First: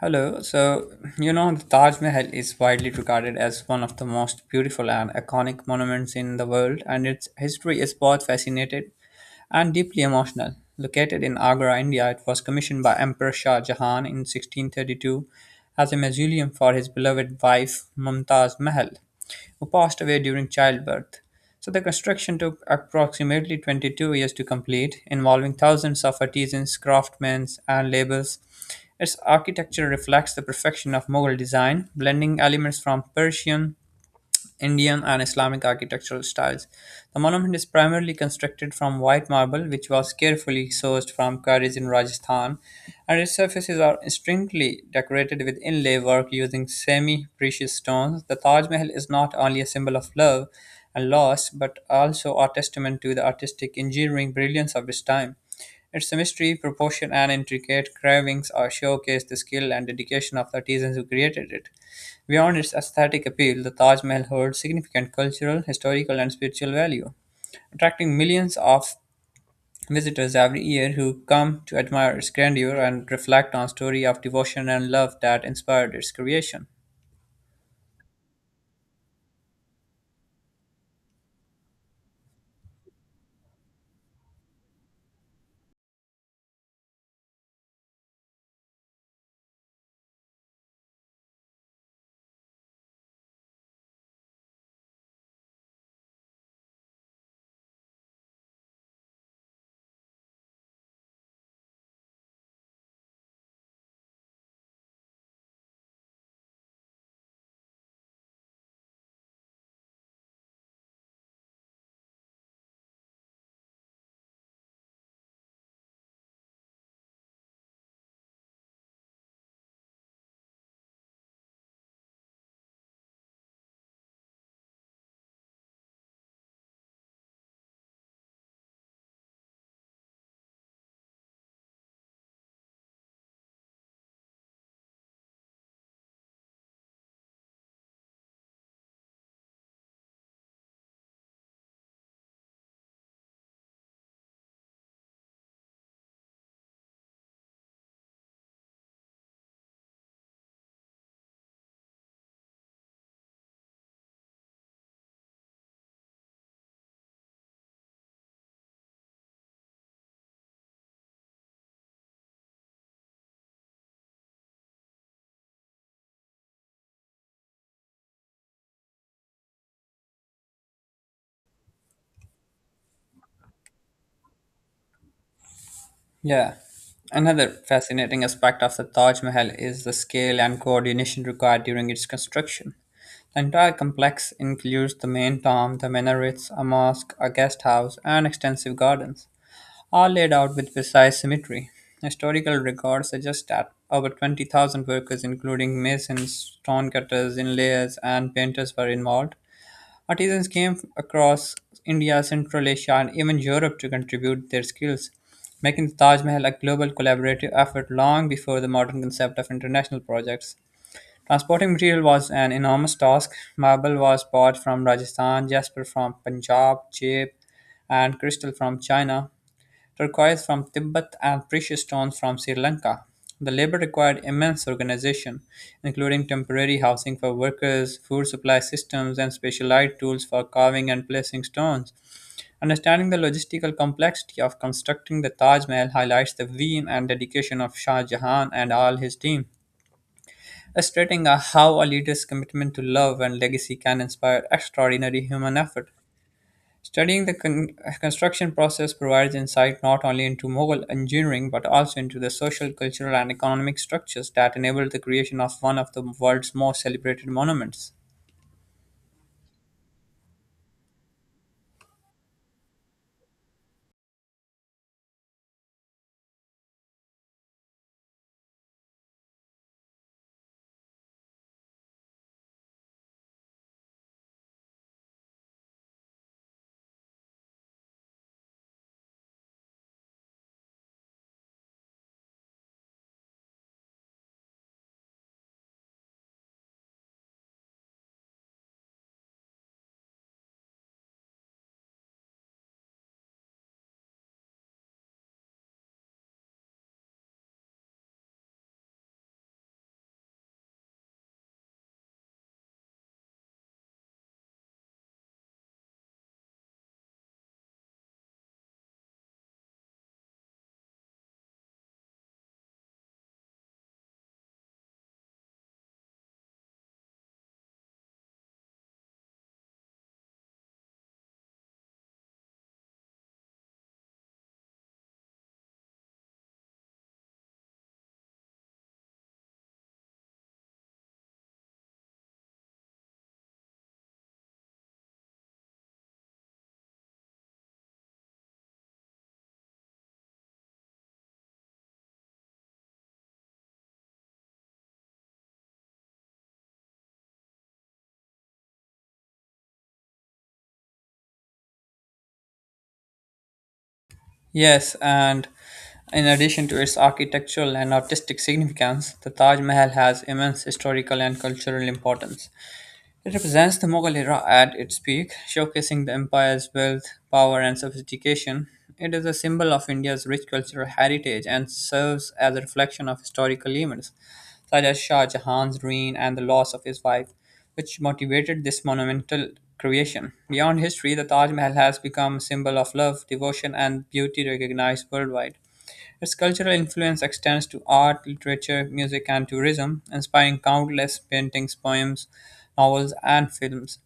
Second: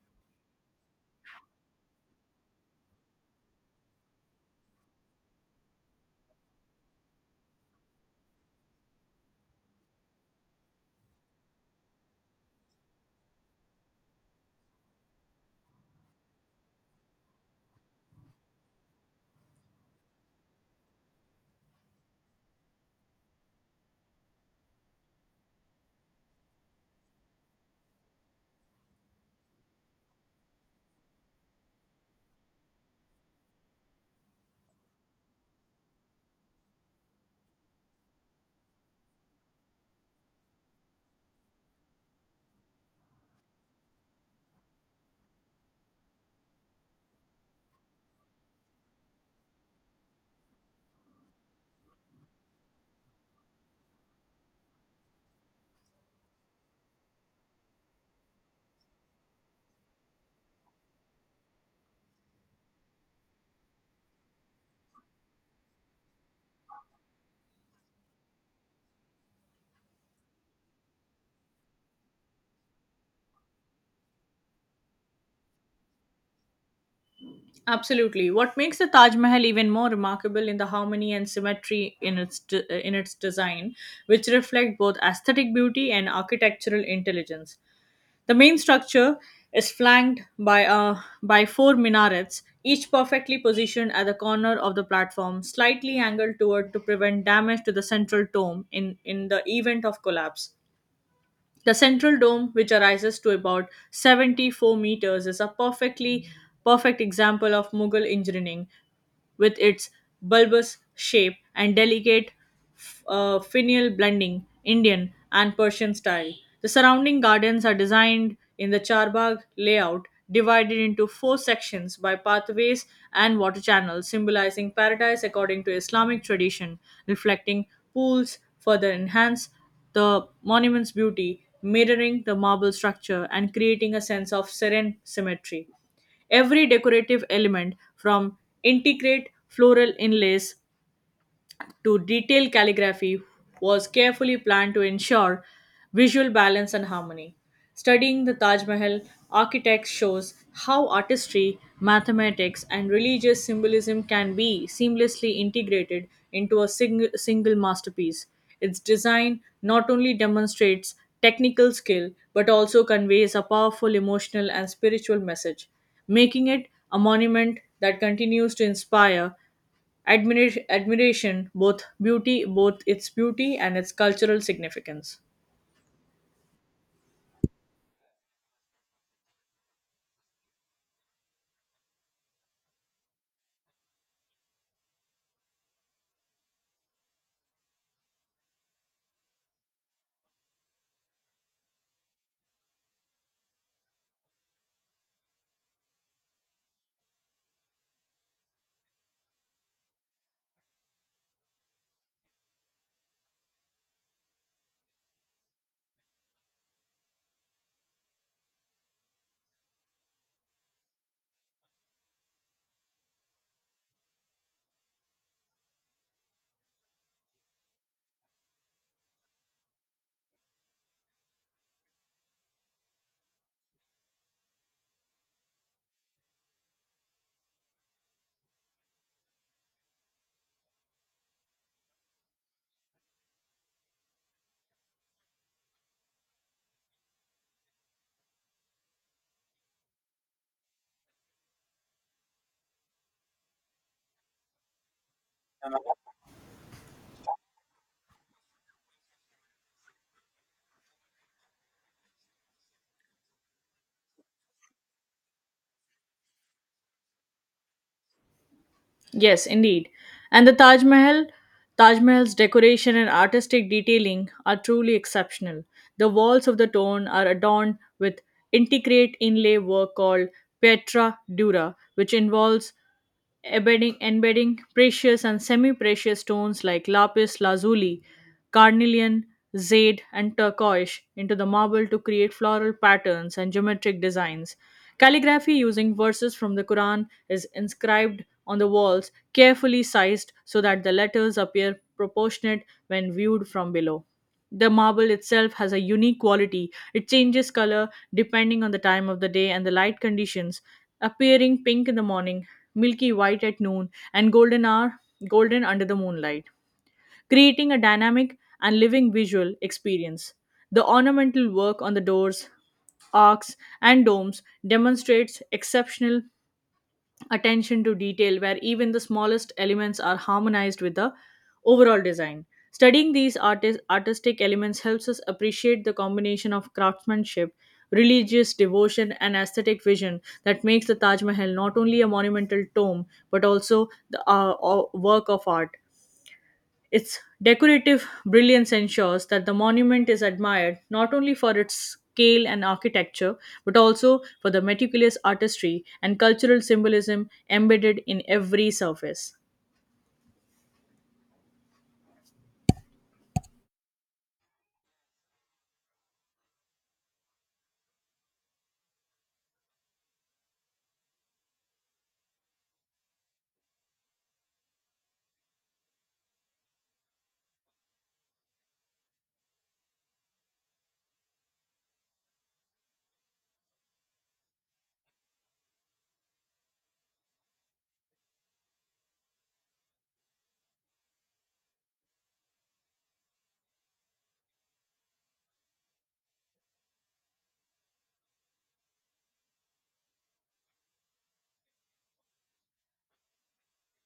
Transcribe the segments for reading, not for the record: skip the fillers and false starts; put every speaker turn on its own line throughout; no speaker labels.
Hello. The Taj Mahal is widely regarded as one of the most beautiful and iconic monuments in the world, and its history is both fascinating and deeply emotional. Located in Agra, India, it was commissioned by Emperor Shah Jahan in 1632 as a mausoleum for his beloved wife Mumtaz Mahal, who passed away during childbirth. So the construction took approximately 22 years to complete, involving thousands of artisans, craftsmen, and laborers. Its architecture reflects the perfection of Mughal design, blending elements from Persian Indian and Islamic architectural styles. The monument is primarily constructed from white marble, which was carefully sourced from quarries in Rajasthan, and its surfaces are strictly decorated with inlay work using semi precious stones. The Taj Mahal is not only a symbol of love and loss, but also a testament to the artistic engineering brilliance of its time. Its mystery, proportion, and intricate carvings are showcase the skill and dedication of the artisans who created it. Beyond its aesthetic appeal, the Taj Mahal holds significant cultural, historical, and spiritual value, attracting millions of visitors every year who come to admire its grandeur and reflect on story of devotion and love that inspired its creation.
Absolutely. What makes the Taj Mahal even more remarkable in the harmony and symmetry in its design, which reflect both aesthetic beauty and architectural intelligence. The main structure is flanked by four minarets, each perfectly positioned at the corner of the platform, slightly angled toward to prevent damage to the central dome in the event of collapse. The central dome, which rises to about 74 meters, is a perfect example of Mughal engineering with its bulbous shape and delicate finial blending, Indian and Persian style. The surrounding gardens are designed in the Charbagh layout, divided into four sections by pathways and water channels, symbolizing paradise according to Islamic tradition, reflecting pools further enhance the monument's beauty, mirroring the marble structure and creating a sense of serene symmetry. Every decorative element, from intricate floral inlays to detailed calligraphy was carefully planned to ensure visual balance and harmony. Studying the Taj Mahal architects shows how artistry, mathematics, and religious symbolism can be seamlessly integrated into a single masterpiece. Its design not only demonstrates technical skill but also conveys a powerful emotional and spiritual message, making it a monument that continues to inspire admiration both its beauty and its cultural significance.
Yeah. Another fascinating aspect of the Taj Mahal is the scale and coordination required during its construction. The entire complex includes the main tomb, the minarets, a mosque, a guest house, and extensive gardens. Are laid out with precise symmetry. Historical records suggest that over 20,000 workers, including masons, stone cutters, inlayers, and painters, were involved. Artisans came across India, Central Asia, and even Europe to contribute their skills, making the Taj Mahal a global collaborative effort long before the modern concept of international projects. Transporting material was an enormous task. Marble was bought from Rajasthan, jasper from Punjab, jade and crystal from China turquoise from Tibet, and precious stones from Sri Lanka. The labor required immense organization, including temporary housing for workers, food supply systems, and specialized tools for carving and placing stones. Understanding the logistical complexity of constructing the Taj Mahal highlights the vim and dedication of Shah Jahan and all his team, illustrating how a leader's commitment to love and legacy can inspire extraordinary human effort. Studying the construction process provides insight not only into Mughal engineering but also into the social, cultural, and economic structures that enabled the creation of one of the world's most celebrated monuments.
Yes, indeed. And Taj Mahal's decoration and artistic detailing are truly exceptional. The walls of the tomb are adorned with intricate inlay work called Pietra Dura, which involves embedding precious and semi-precious stones like lapis lazuli, carnelian, jade, and turquoise into the marble to create floral patterns and geometric designs. Calligraphy using verses from the Quran is inscribed on the walls, carefully sized so that the letters appear proportionate when viewed from below. The marble itself has a unique quality. It changes color depending on the time of the day and the light conditions, appearing pink in the morning, milky white at noon, golden under the moonlight, creating a dynamic and living visual experience. The ornamental work on the doors, arcs, and domes demonstrates exceptional attention to detail where even the smallest elements are harmonized with the overall design. Studying these artistic elements helps us appreciate the combination of craftsmanship, religious devotion, and aesthetic vision that makes the Taj Mahal not only a monumental tomb but also the work of art. Its decorative brilliance ensures that the monument is admired not only for its scale and architecture, but also for the meticulous artistry and cultural symbolism embedded in every surface.
Yes, and in addition to its architectural and artistic significance, the Taj Mahal has immense historical and cultural importance. It represents the Mughal era at its peak, showcasing the empire's wealth, power, and sophistication. It is a symbol of India's rich cultural heritage and serves as a reflection of historical events such as Shah Jahan's reign and the loss of his wife, which motivated this monumental creation. Beyond history, the Taj Mahal has become a symbol of love, devotion, and beauty recognized worldwide. Its cultural influence extends to art, literature, music, and tourism, inspiring countless paintings, poems, novels, and films.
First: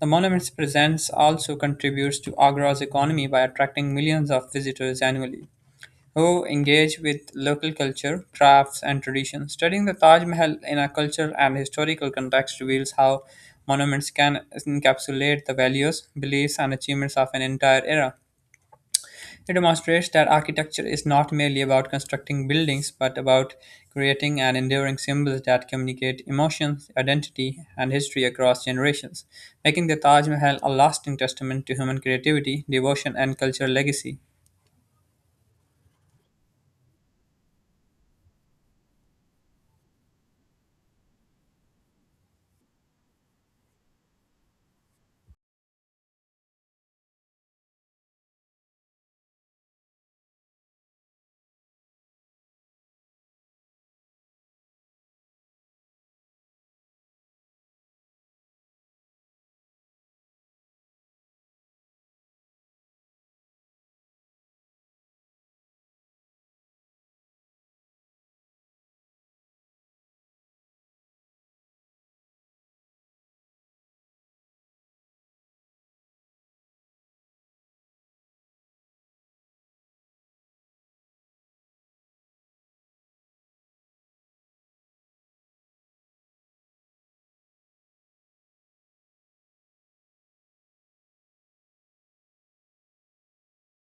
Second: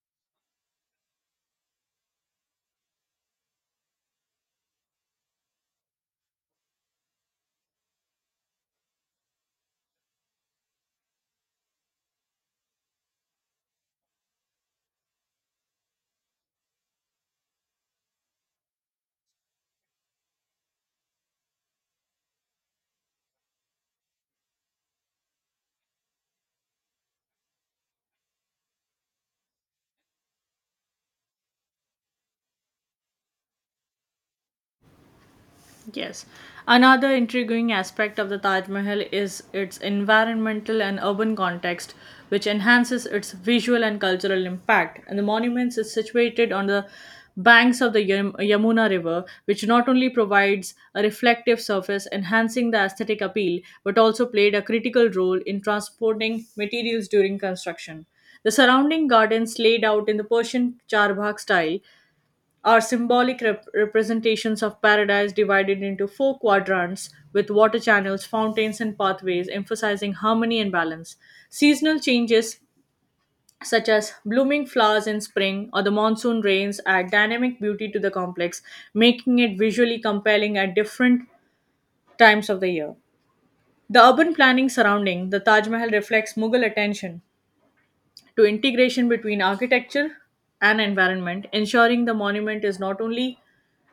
The monument's presence also contributes to Agra's economy by attracting millions of visitors annually who engage with local culture, crafts, and traditions. Studying the Taj Mahal in a cultural and historical context reveals how monuments can encapsulate the values, beliefs, and achievements of an entire era. It demonstrates that architecture is not merely about constructing buildings, but about creating and enduring symbols that communicate emotions, identity, and history across generations, making the Taj Mahal a lasting testament to human creativity, devotion, and cultural legacy.
Yes. Another intriguing aspect of the Taj Mahal is its environmental and urban context, which enhances its visual and cultural impact. And the monument is situated on the banks of the Yamuna River, which not only provides a reflective surface, enhancing the aesthetic appeal, but also played a critical role in transporting materials during construction. The surrounding gardens, laid out in the Persian Charbagh style, are symbolic representations of paradise divided into four quadrants with water channels, fountains, and pathways, emphasizing harmony and balance. Seasonal changes such as blooming flowers in spring or the monsoon rains add dynamic beauty to the complex, making it visually compelling at different times of the year. The urban planning surrounding the Taj Mahal reflects Mughal attention to integration between architecture and environment, ensuring the monument is not only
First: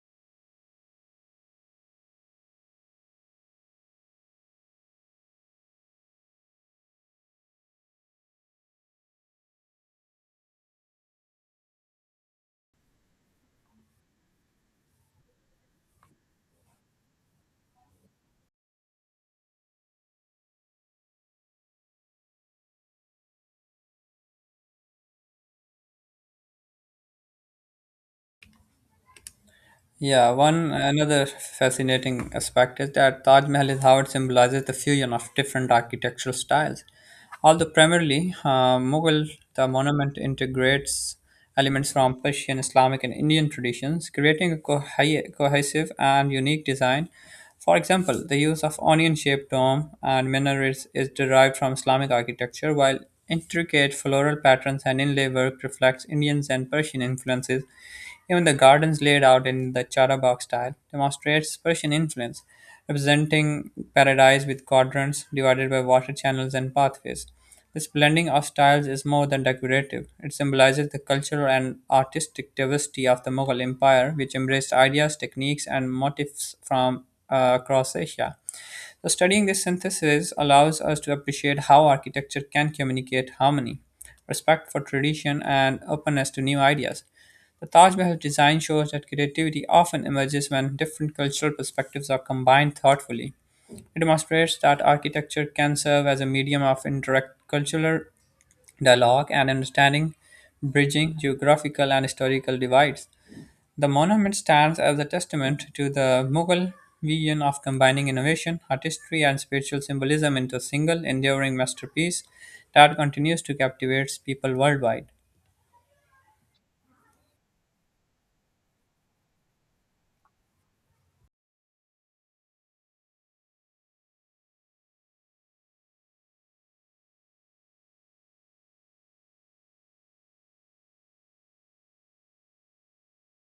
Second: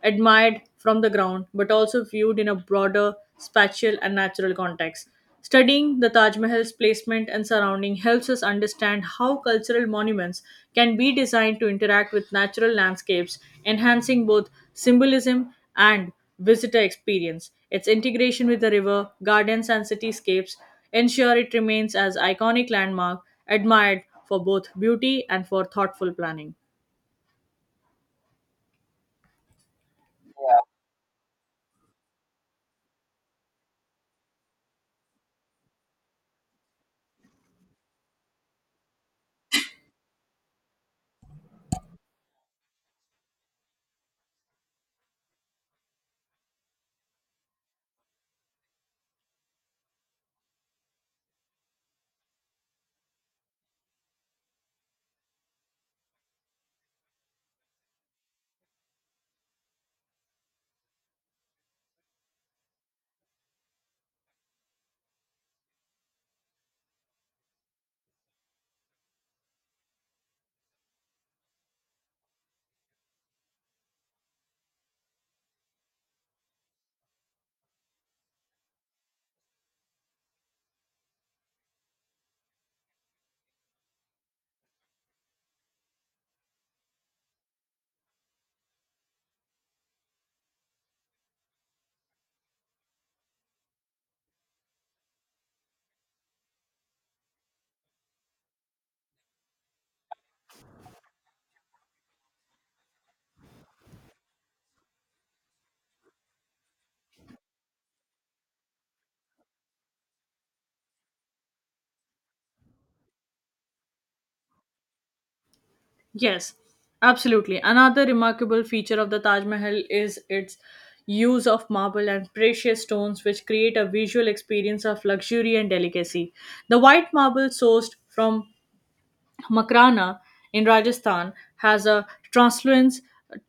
admired from the ground but also viewed in a broader spatial and natural context. Studying the Taj Mahal's placement and surrounding helps us understand how cultural monuments can be designed to interact with natural landscapes, enhancing both symbolism and visitor experience. Its integration with the river, gardens, and cityscapes ensure it remains as iconic landmark admired for both beauty and for thoughtful planning.
Yeah, one another fascinating aspect is that Taj Mahal is how it symbolizes the fusion of different architectural styles. Although primarily Mughal, the monument integrates elements from Persian, Islamic, and Indian traditions, creating a cohesive and unique design for example, the use of onion shaped dome and minarets is derived from Islamic architecture, while intricate floral patterns and inlay work reflects Indian and Persian influences. Even the gardens laid out in the Charabagh style demonstrates Persian influence, representing paradise with quadrants divided by water channels and pathways. This blending of styles is more than decorative. It symbolizes the cultural and artistic diversity of the Mughal Empire, which embraced ideas, techniques, and motifs from across Asia. So, studying this synthesis allows us to appreciate how architecture can communicate harmony, respect for tradition, and openness to new ideas. The Taj Mahal design shows that creativity often emerges when different cultural perspectives are combined thoughtfully. It demonstrates that architecture can serve as a medium of indirect cultural dialogue and understanding, bridging geographical and historical divides. The monument stands as a testament to the Mughal vision of combining innovation, artistry, and spiritual symbolism into a single enduring masterpiece that continues to captivate people worldwide.
Yes, absolutely. Another remarkable feature of the Taj Mahal is its use of marble and precious stones, which create a visual experience of luxury and delicacy. The white marble sourced from Makrana in Rajasthan has a translucent,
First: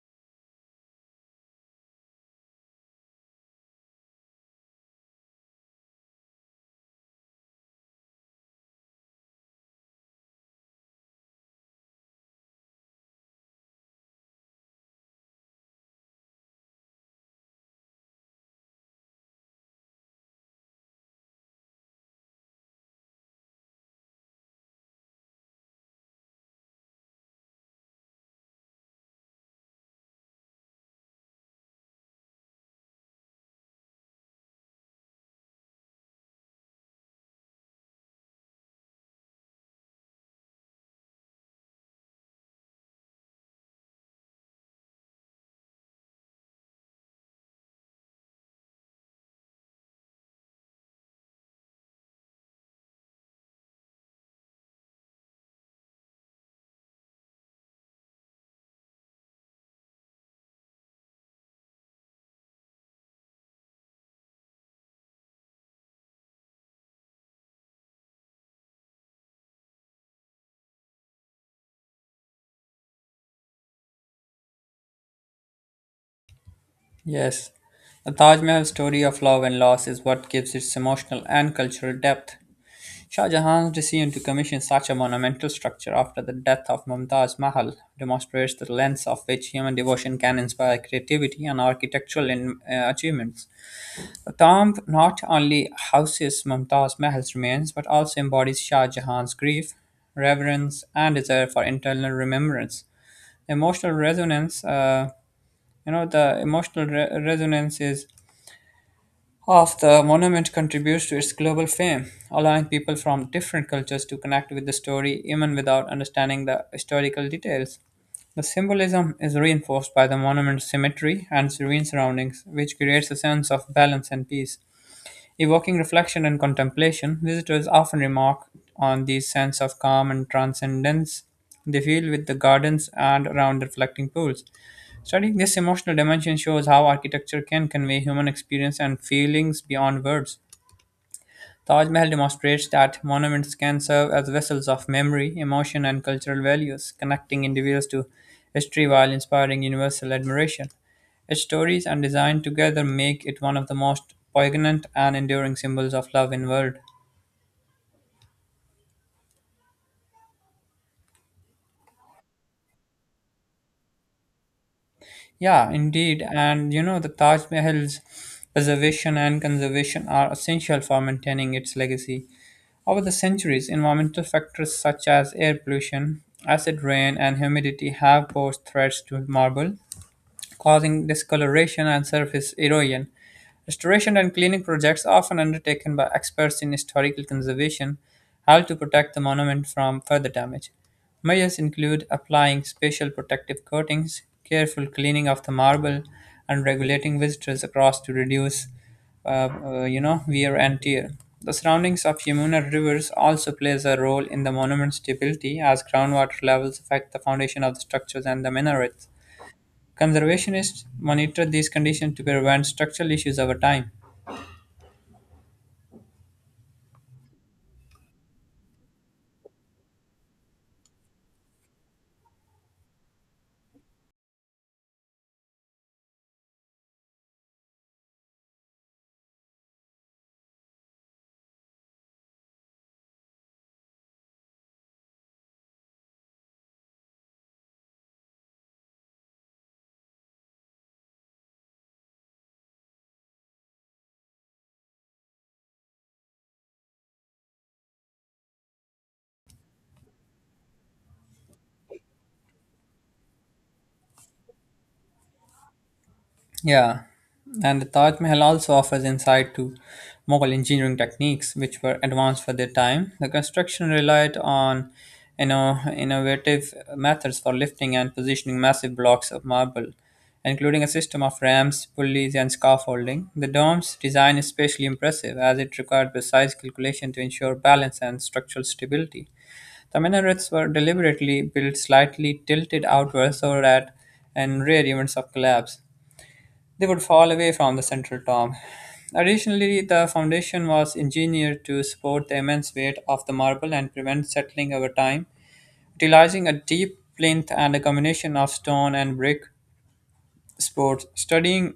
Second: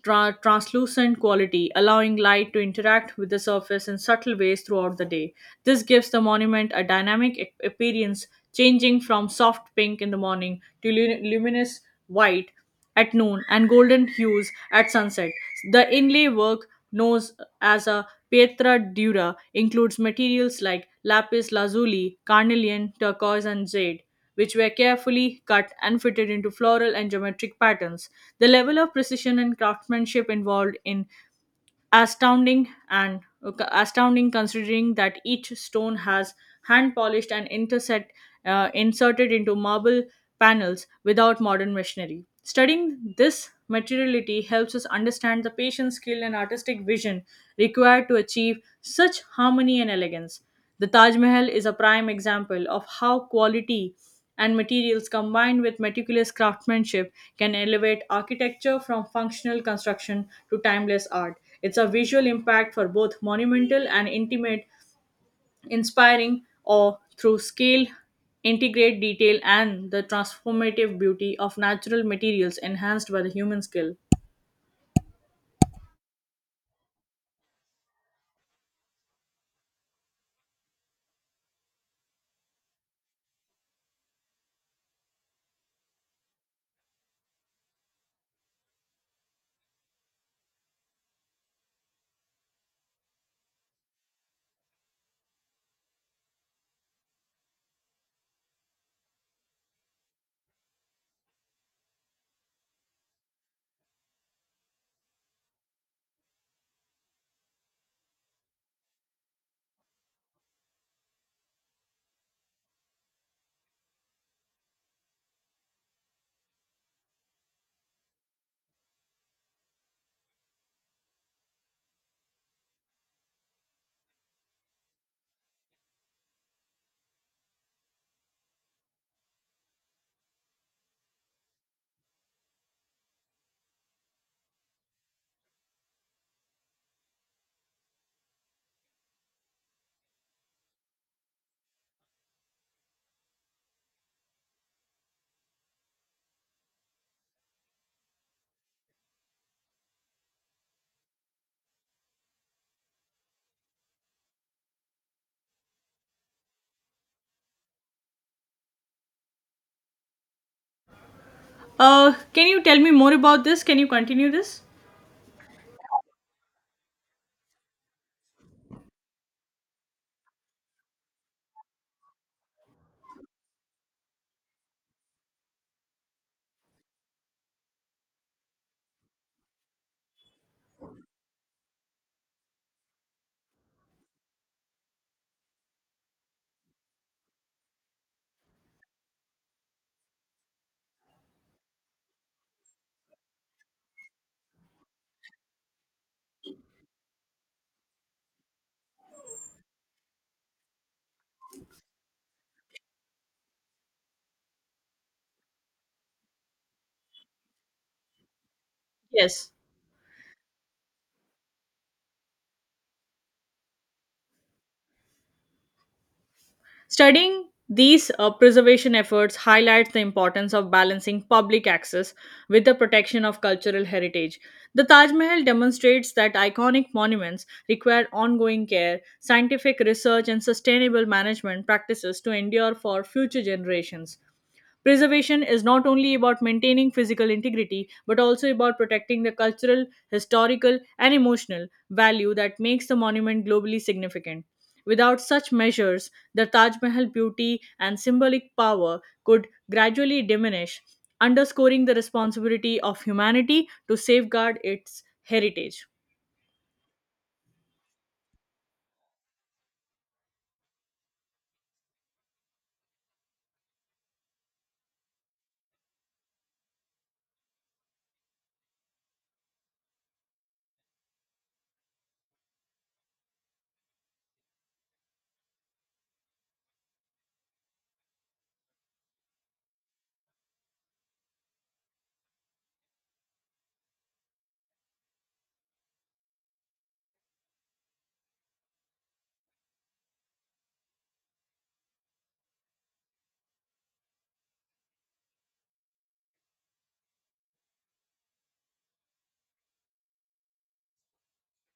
tra- translucent quality, allowing light to interact with the surface in subtle ways throughout the day. This gives the monument a dynamic appearance, changing from soft pink in the morning to luminous white at noon and golden hues at sunset. The inlay work known as a pietra dura includes materials like lapis lazuli, carnelian, turquoise, and jade which were carefully cut and fitted into floral and geometric patterns. The level of precision and craftsmanship involved in astounding considering that each stone has hand polished and inserted into marble panels without modern machinery. Studying this materiality helps us understand the patient skill and artistic vision required to achieve such harmony and elegance. The Taj Mahal is a prime example of how quality and materials combined with meticulous craftsmanship can elevate architecture from functional construction to timeless art. It's a visual impact for both monumental and intimate, inspiring or through scale, integrate detail, and the transformative beauty of natural materials enhanced by the human skill.
Yes, the Taj Mahal story of love and loss is what gives its emotional and cultural depth. Shah Jahan's decision to commission such a monumental structure after the death of Mumtaz Mahal demonstrates the lengths of which human devotion can inspire creativity and architectural achievements. Tamb not only houses Mumtaz Mahal's remains but also embodies Shah Jahan's grief, reverence, and desire for internal remembrance. Emotional resonance, you know, the emotional re- resonance is of the monument contributes to its global fame, allowing people from different cultures to connect with the story even without understanding the historical details. The symbolism is reinforced by the monument's symmetry and serene surroundings, which creates a sense of balance and peace. Evoking reflection and contemplation, visitors often remark on the sense of calm and transcendence they feel with the gardens and around the reflecting pools. Studying this emotional dimension shows how architecture can convey human experience and feelings beyond words. Taj Mahal demonstrates that monuments can serve as vessels of memory, emotion, and cultural values, connecting individuals to history while inspiring universal admiration. Its stories and design together make it one of the most poignant and enduring symbols of love in world.
Can you tell me more about this? Can you continue this?
Yeah, indeed. The Taj Mahal's preservation and conservation are essential for maintaining its legacy. Over the centuries, environmental factors such as air pollution, acid rain, and humidity have posed threats to marble, causing discoloration and surface erosion. Restoration and cleaning projects, often undertaken by experts in historical conservation, help to protect the monument from further damage. Measures include applying special protective coatings, careful cleaning of the marble, and regulating visitors across to reduce, wear and tear. The surroundings of Yamuna rivers also plays a role in the monument's stability as groundwater levels affect the foundation of the structures and the minarets.
Yes.
Conservationists monitor these conditions to prevent structural issues over time.
Studying these preservation efforts highlights the importance of balancing public access with the protection of cultural heritage. The Taj Mahal demonstrates that iconic monuments require ongoing care, scientific research, and sustainable management practices to endure for future generations. Preservation is not only about maintaining physical integrity, but also about protecting the cultural, historical, and emotional value that makes the monument globally significant. Without such measures, the Taj Mahal beauty and symbolic power could gradually diminish, underscoring the responsibility of humanity to safeguard its heritage.
Yeah, and the Taj Mahal also offers insight to Mughal engineering techniques, which were advanced for their time. The construction relied on innovative methods for lifting and positioning massive blocks of marble, including a system of ramps, pulleys, and scaffolding. The dome's design is especially impressive as it required precise calculation to ensure balance and structural stability. The minarets were deliberately built slightly tilted outward so that in rare events of collapse, they would fall away from the central tomb. Additionally, the foundation was engineered to support the immense weight of the marble and prevent settling over time, utilizing a deep plinth and a combination of stone and brick supports. Studying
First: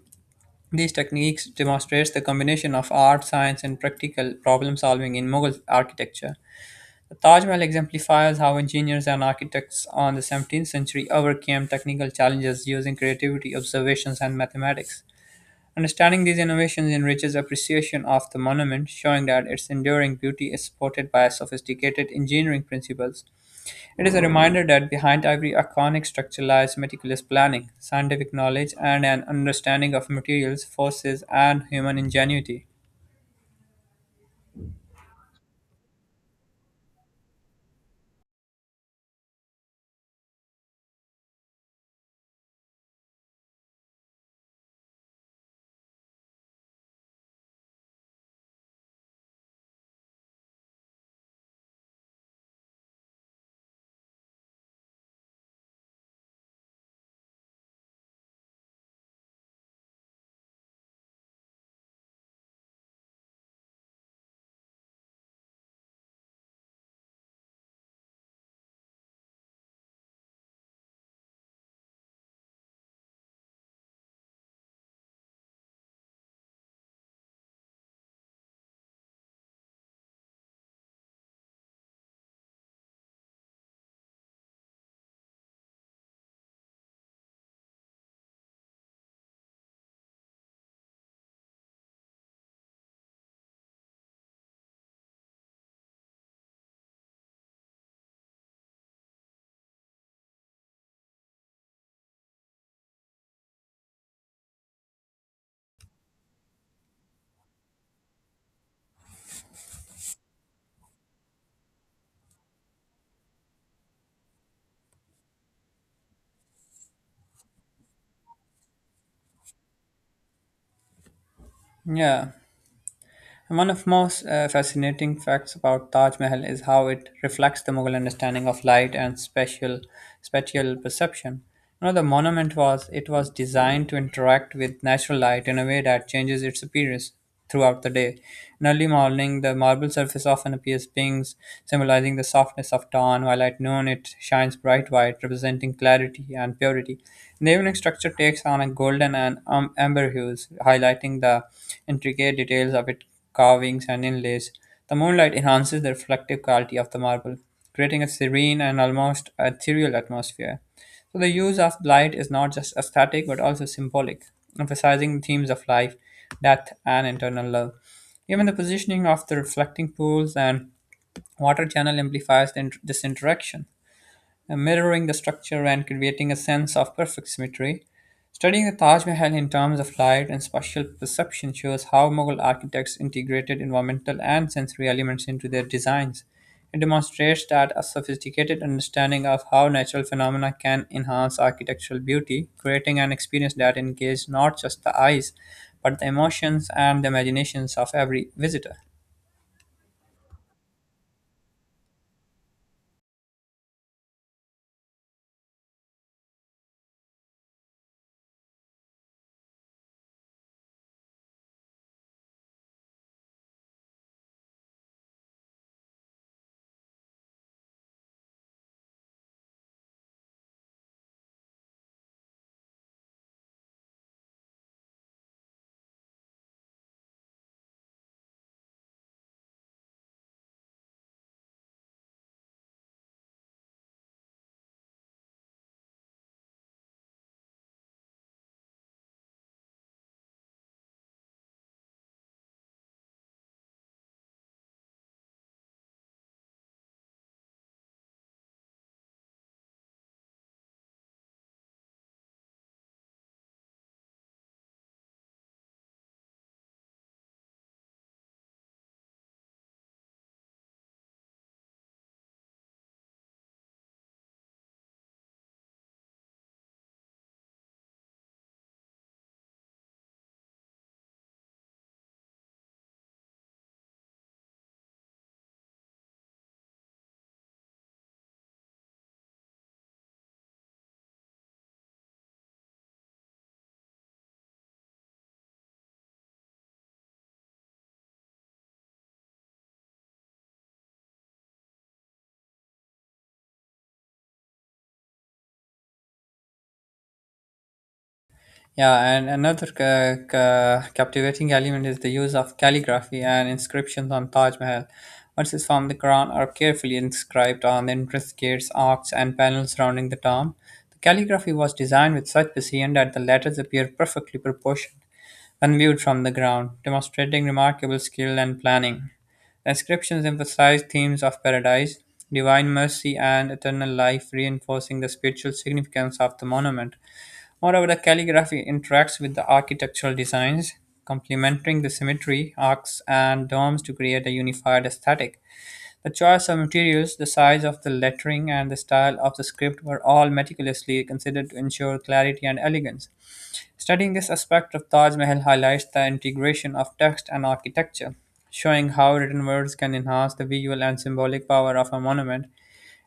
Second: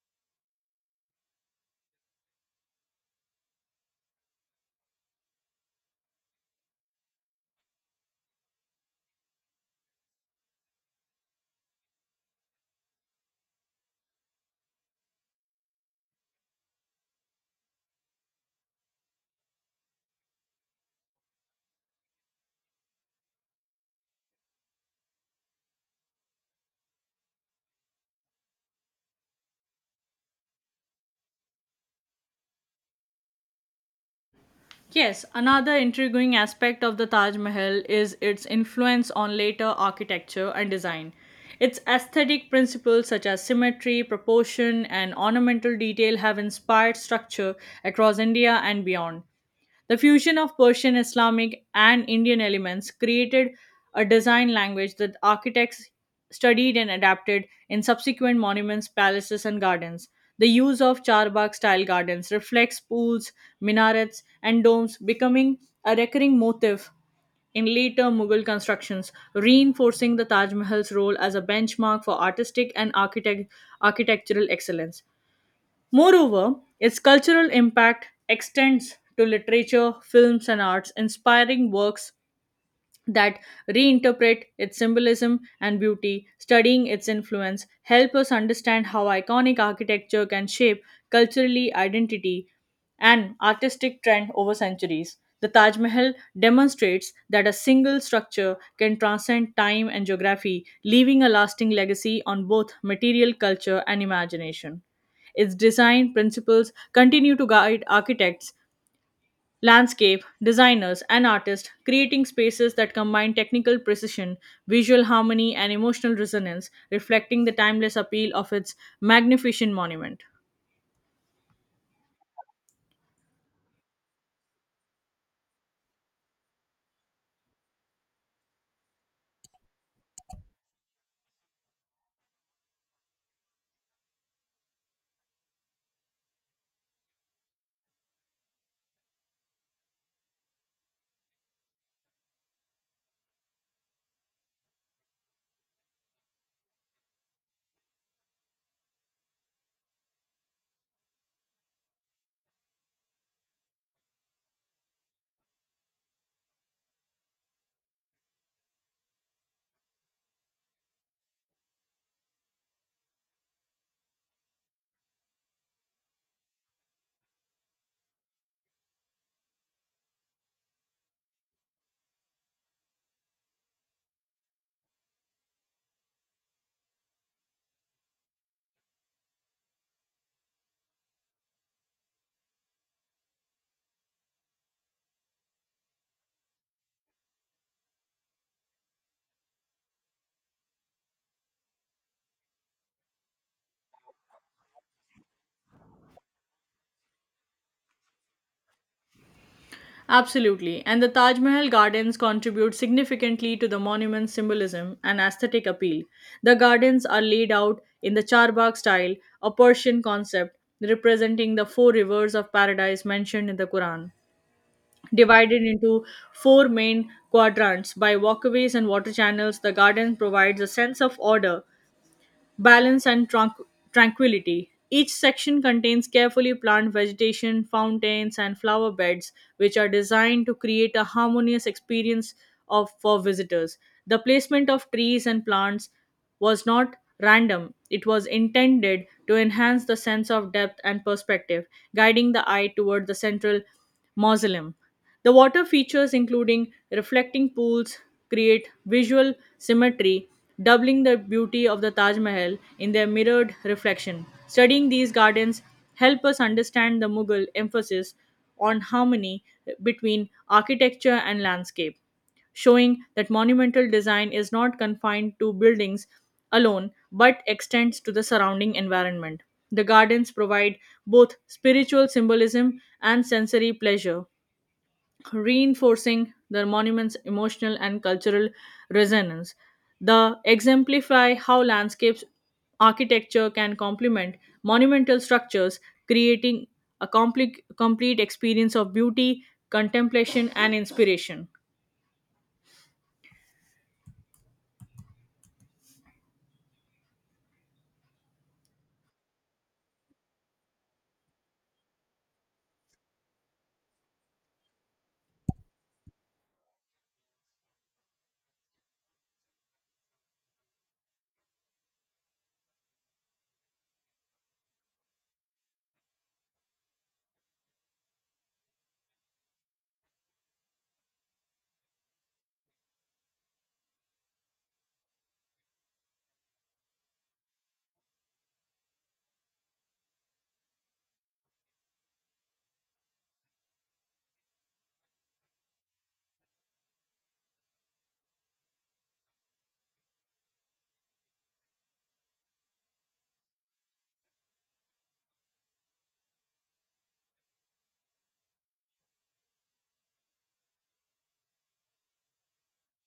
these techniques demonstrates the combination of art, science, and practical problem solving in Mughal architecture. The Taj Mahal exemplifies how engineers and architects on the 17th century overcame technical challenges using creativity, observations, and mathematics. Understanding these innovations enriches appreciation of the monument, showing that its enduring beauty is supported by sophisticated engineering principles. It is a reminder that behind every iconic structure lies meticulous planning, scientific knowledge, and an understanding of materials, forces, and human ingenuity.
Yes, another intriguing aspect of the Taj Mahal is its influence on later architecture and design. Its aesthetic principles such as symmetry, proportion, and ornamental detail have inspired structure across India and beyond. The fusion of Persian, Islamic, and Indian elements created a design language that architects studied and adapted in subsequent monuments, palaces, and gardens. The use of charbagh style gardens reflects pools, minarets, and domes, becoming a recurring motif in later Mughal constructions, reinforcing the Taj Mahal's role as a benchmark for artistic and architectural excellence. Moreover, its cultural impact extends to literature, films, and arts, inspiring works that reinterpret its symbolism and beauty, studying its influence, help us understand how iconic architecture can shape culturally identity and artistic trend over centuries. The Taj Mahal demonstrates that a single structure can transcend time and geography, leaving a lasting legacy on both material culture and imagination. Its design principles continue to guide architects, landscape designers and artists creating spaces that combine technical precision, visual harmony and emotional resonance reflecting the timeless appeal of its magnificent monument.
Yeah. And one of most fascinating facts about Taj Mahal is how it reflects the Mughal understanding of light and spatial perception. You know, the monument was It was designed to interact with natural light in a way that changes its appearance throughout the day. In early morning, the marble surface often appears pink, symbolizing the softness of dawn, while at noon it shines bright white, representing clarity and purity. The evening structure takes on a golden and amber hues, highlighting the intricate details of its carvings, and inlays. The moonlight enhances the reflective quality of the marble, creating a serene and almost ethereal atmosphere. So, the use of light is not just aesthetic but also symbolic, emphasizing themes of life, death, and internal love. Even the positioning of the reflecting pools and water channel amplifies this interaction, mirroring the structure and creating a sense of perfect symmetry. Studying the Taj Mahal in terms of light and spatial perception shows how Mughal architects integrated environmental and sensory elements into their designs. It demonstrates that a sophisticated understanding of how natural phenomena can enhance architectural beauty, creating an experience that engages not just the eyes, but the emotions and the imaginations of every visitor.
Absolutely, and the Taj Mahal gardens contribute significantly to the monument's symbolism and aesthetic appeal. The gardens are laid out in the Charbagh style, a Persian concept representing the four rivers of paradise mentioned in the Quran, divided into four main quadrants by walkways and water channels. The garden provides a sense of order, balance and tranquility. Each section contains carefully planted vegetation, fountains and flower beds which are designed to create a harmonious experience of for visitors. The placement of trees and plants was not random, it was intended to enhance the sense of depth and perspective, guiding the eye toward the central Mausoleum. The water features, including reflecting pools, create visual symmetry, doubling the beauty of the Taj Mahal in their mirrored reflection. Studying these gardens help us understand the Mughal emphasis on harmony between architecture and landscape, showing that monumental design is not confined to buildings alone but extends to the surrounding environment. The gardens provide both spiritual symbolism and sensory pleasure, reinforcing the monument's emotional and cultural resonance. The exemplify how landscapes architecture can complement monumental structures, creating a complete experience of beauty, contemplation, and inspiration.
Yeah, and another captivating element is the use of calligraphy and inscriptions on Taj Mahal. Verses from the Quran are carefully inscribed on the entrance gates, arcs, and panels surrounding the tomb. The calligraphy was designed with such precision that the letters appear perfectly proportioned when viewed from the ground, demonstrating remarkable skill and planning. The inscriptions emphasize themes of paradise, divine mercy, and eternal life, reinforcing the spiritual significance of the monument. Moreover, the calligraphy interacts with the architectural designs, complementing the symmetry, arcs, and domes to create a unified aesthetic. The choice of materials, the size of the lettering, and the style of the script were all meticulously considered to ensure clarity and elegance. Studying this aspect of Taj Mahal highlights the integration of text and architecture, showing how written words can enhance the visual and symbolic power of a monument.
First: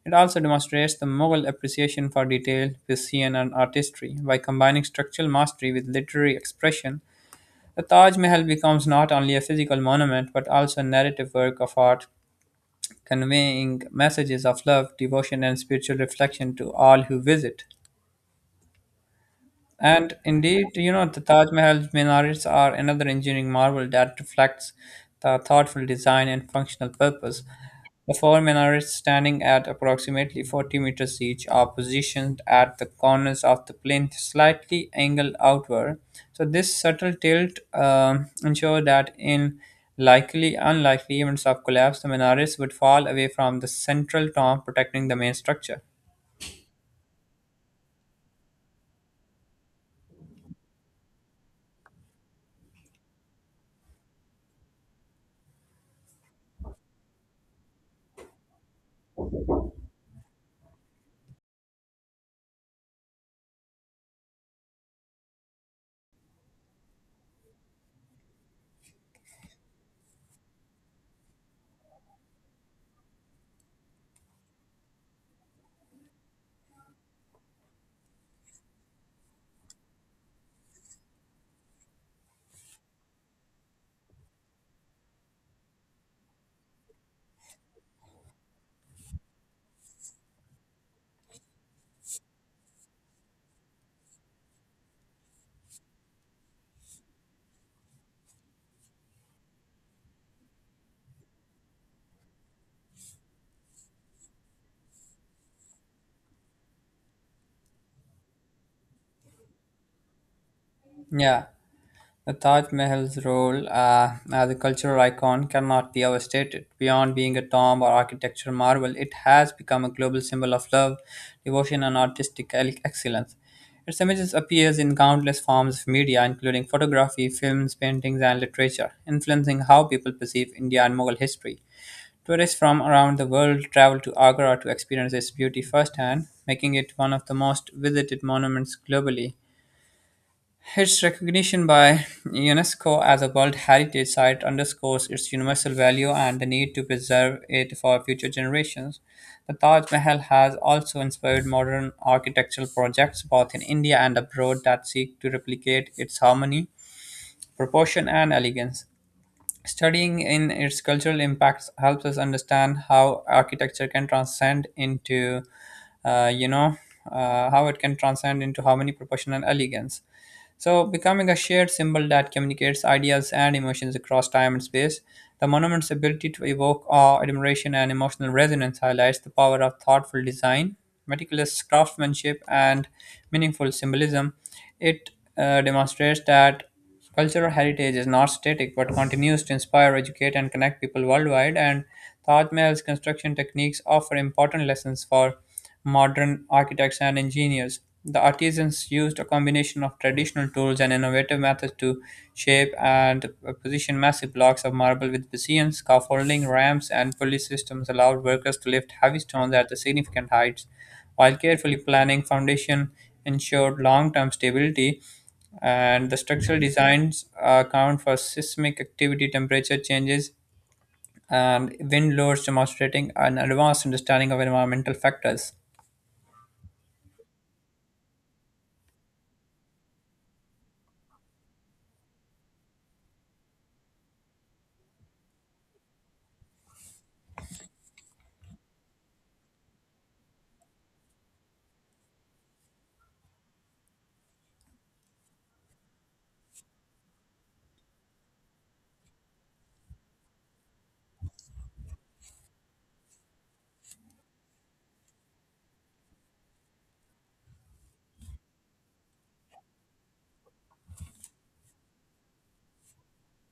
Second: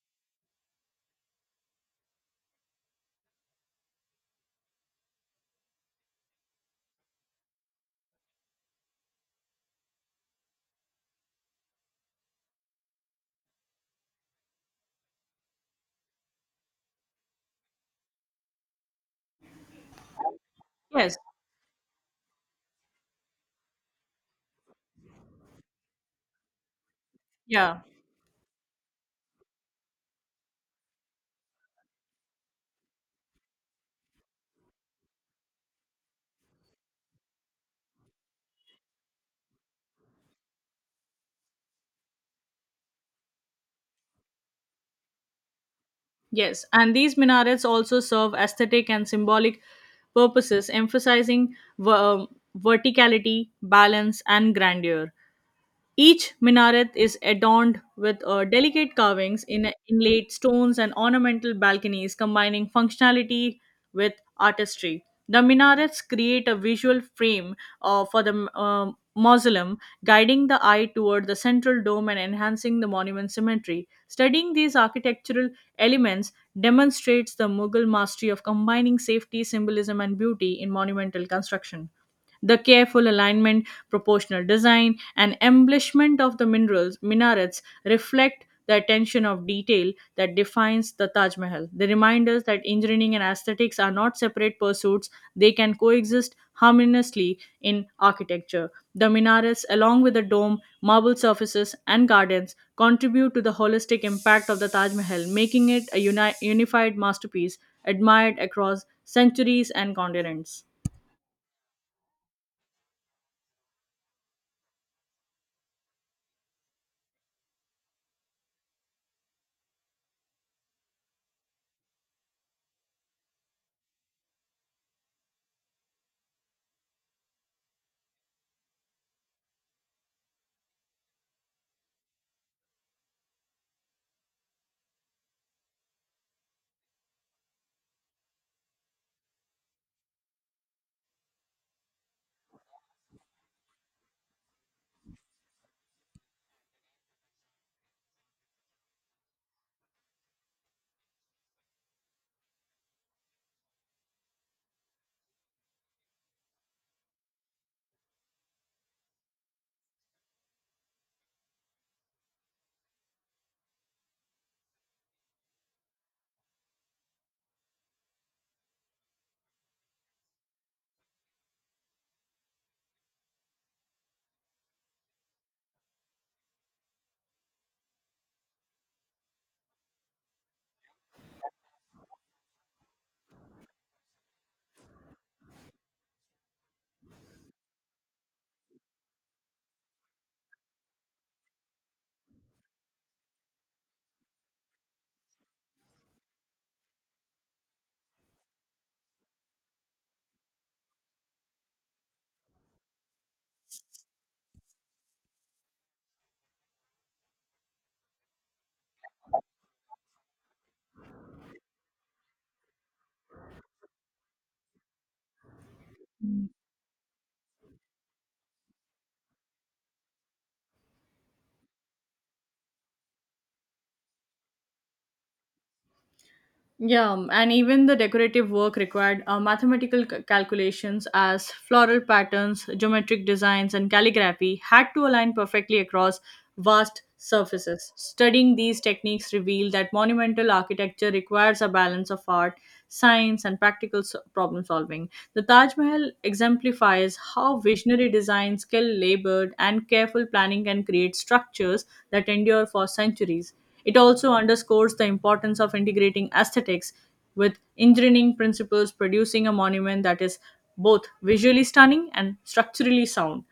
It also demonstrates the Mughal appreciation for detail, precision, and artistry. By combining structural mastery with literary expression, the Taj Mahal becomes not only a physical monument but also a narrative work of art, conveying messages of love, devotion, and spiritual reflection to all who visit. And indeed,
Yes,
the Taj Mahal's minarets are another engineering marvel that reflects the thoughtful design and functional purpose.
yeah.
The four minarets, standing at approximately 40 meters each, are positioned at the corners of the plinth, slightly angled outward. So, this subtle tilt ensures that in likely, unlikely events of collapse, the minarets would fall away from the central tomb, protecting the main structure.
Yes, and these minarets also serve aesthetic and symbolic purposes, emphasizing verticality, balance, and grandeur. Each minaret is adorned with delicate carvings in inlaid stones and ornamental balconies, combining functionality with artistry. The minarets create a visual frame for the mausoleum, guiding the eye toward the central dome and enhancing the monument's symmetry. Studying these architectural elements demonstrates the Mughal mastery of combining safety, symbolism, and beauty in monumental construction. The careful alignment, proportional design, and embellishment of the minarets reflect the attention of detail that defines the Taj Mahal. They remind us that engineering and aesthetics are not separate pursuits, they can coexist harmoniously in architecture. The minarets, along with the dome, marble surfaces, and gardens, contribute to the holistic impact of the Taj Mahal, making it a unified masterpiece admired across centuries and continents.
Yeah. The Taj Mahal's role as a cultural icon cannot be overstated. Beyond being a tomb or architectural marvel, it has become a global symbol of love, devotion, and artistic excellence. Its images appears in countless forms of media, including photography, films, paintings, and literature, influencing how people perceive India and Mughal history. Tourists from around the world travel to Agra to experience its beauty firsthand, making it one of the most visited monuments globally. Its recognition by UNESCO as a World Heritage Site underscores its universal value and the need to preserve it for future generations. The Taj Mahal has also inspired modern architectural projects both in India and abroad that seek to replicate its harmony, proportion, and elegance. Studying in its cultural impacts helps us understand how architecture can transcend into, uh, you know, how it can transcend into harmony, proportion, and elegance. So, becoming a shared symbol that communicates ideas and emotions across time and space, the monument's ability to evoke awe, admiration, and emotional resonance highlights the power of thoughtful design, meticulous craftsmanship, and meaningful symbolism. It demonstrates that cultural heritage is not static but continues to inspire, educate, and connect people worldwide. And Taj Mahal's construction techniques offer important lessons for modern architects and engineers. The artisans used a combination of traditional tools and innovative methods to shape and position massive blocks of marble with Bayesian scaffolding, ramps, and pulley systems allowed workers to lift heavy stones at the significant heights. While carefully planning, foundation ensured long-term stability, and the structural designs account for seismic activity, temperature changes, and wind loads, demonstrating an advanced understanding of environmental factors.
Yeah, and even the decorative work required mathematical calculations as floral patterns, geometric designs, and calligraphy had to align perfectly across vast surfaces. Studying these techniques revealed that monumental architecture requires a balance of art, science, and practical problem solving. The Taj Mahal exemplifies how visionary design, skill, labor, and careful planning can create structures that endure for centuries. It also underscores the importance of integrating aesthetics with engineering principles, producing a monument that is both visually stunning and structurally sound.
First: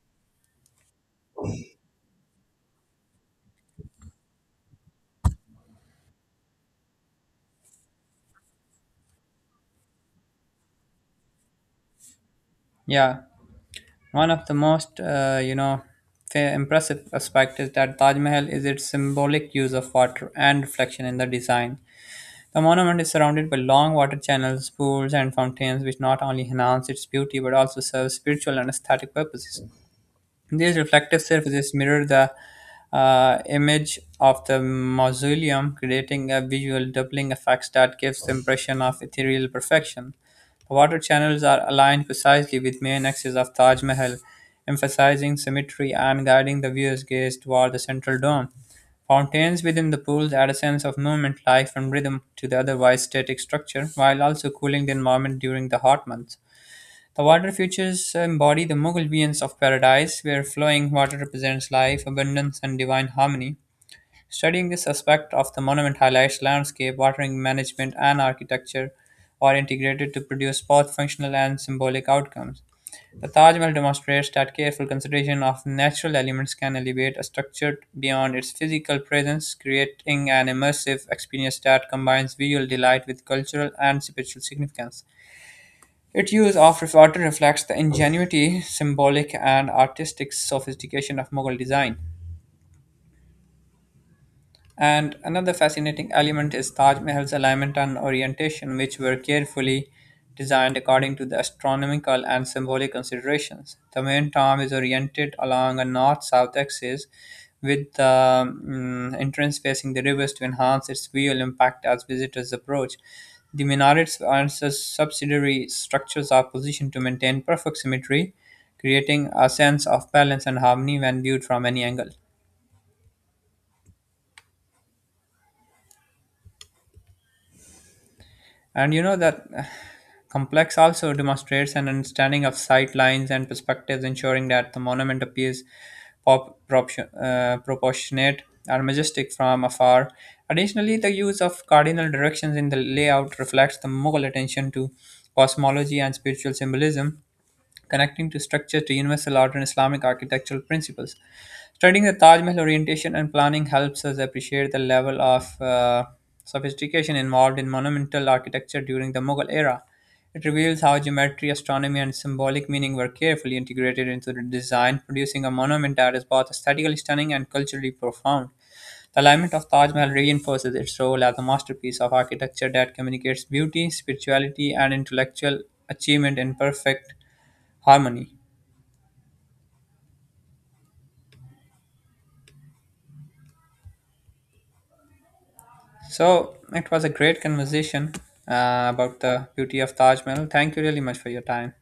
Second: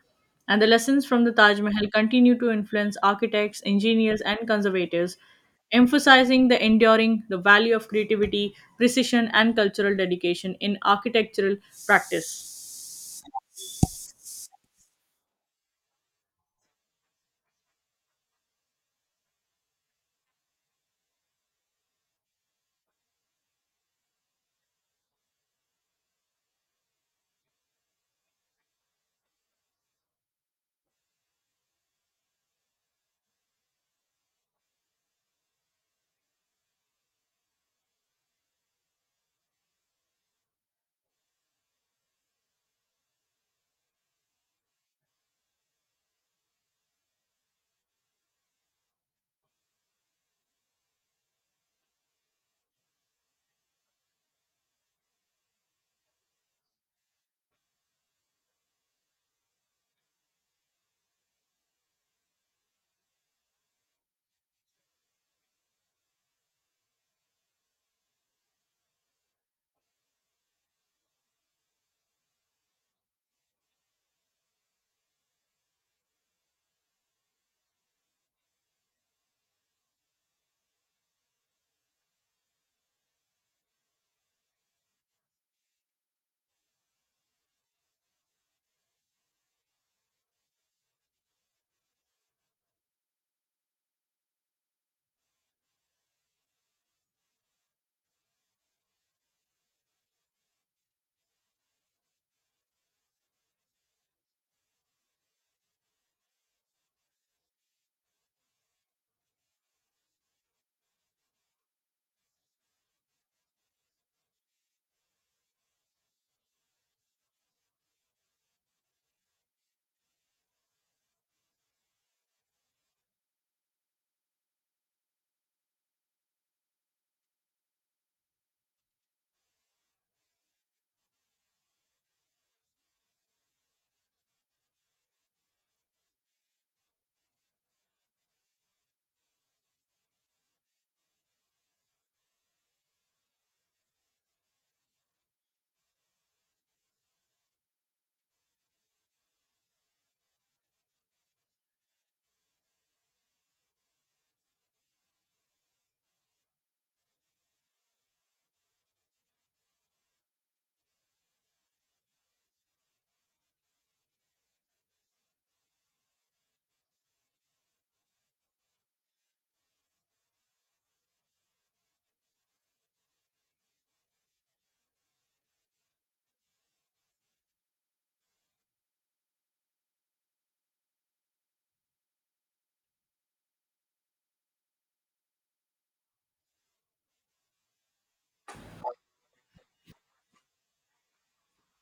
And the lessons from the Taj Mahal continue to influence architects, engineers, and conservators, emphasizing the value of creativity, precision, and cultural dedication in architectural practice.
Yeah. One of the most impressive aspect is that Taj Mahal is its symbolic use of water and reflection in the design. The monument is surrounded by long water channels, pools, and fountains, which not only enhance its beauty but also serve spiritual and aesthetic purposes. These reflective surfaces mirror the image of the mausoleum, creating a visual doubling effect that gives the impression of ethereal perfection. The water channels are aligned precisely with main axis of Taj Mahal, emphasizing symmetry and guiding the viewer's gaze toward the central dome. Fountains within the pools add a sense of movement, life, and rhythm to the otherwise static structure, while also cooling the environment during the hot months. The water features embody the Mughal visions of paradise, where flowing water represents life, abundance, and divine harmony. Studying this aspect of the monument highlights landscape, watering management, and architecture are integrated to produce both functional and symbolic outcomes. The Taj Mahal demonstrates that careful consideration of natural elements can elevate a structure beyond its physical presence, creating an immersive experience that combines visual delight with cultural and spiritual significance. Its use of often reflects the ingenuity, symbolic and artistic sophistication of Mughal design. And another fascinating element is Taj Mahal's alignment and orientation, which were carefully designed according to the astronomical and symbolic considerations. The main tomb is oriented along a north south axis, with the entrance facing the rivers to enhance its visual impact as visitors approach. The minarets and subsidiary structures are positioned to maintain perfect symmetry, creating a sense of balance and harmony when viewed from any angle. And you know that complex also demonstrates an understanding of sight lines and perspectives, ensuring that the monument appears proportionate or majestic from afar. Additionally, the use of cardinal directions in the layout reflects the Mughal attention to cosmology and spiritual symbolism, connecting to structure to universal order and Islamic architectural principles. Studying the Taj Mahal orientation and planning helps us appreciate the level of sophistication involved in monumental architecture during the Mughal era. It reveals how geometry, astronomy, and symbolic meaning were carefully integrated into the design, producing a monument that is both aesthetically stunning and culturally profound. The alignment of Taj Mahal reinforces its role as a masterpiece of architecture that communicates beauty, spirituality, and intellectual achievement in perfect harmony. So it was a great conversation about the beauty of Taj Mahal. Thank you really much for your time.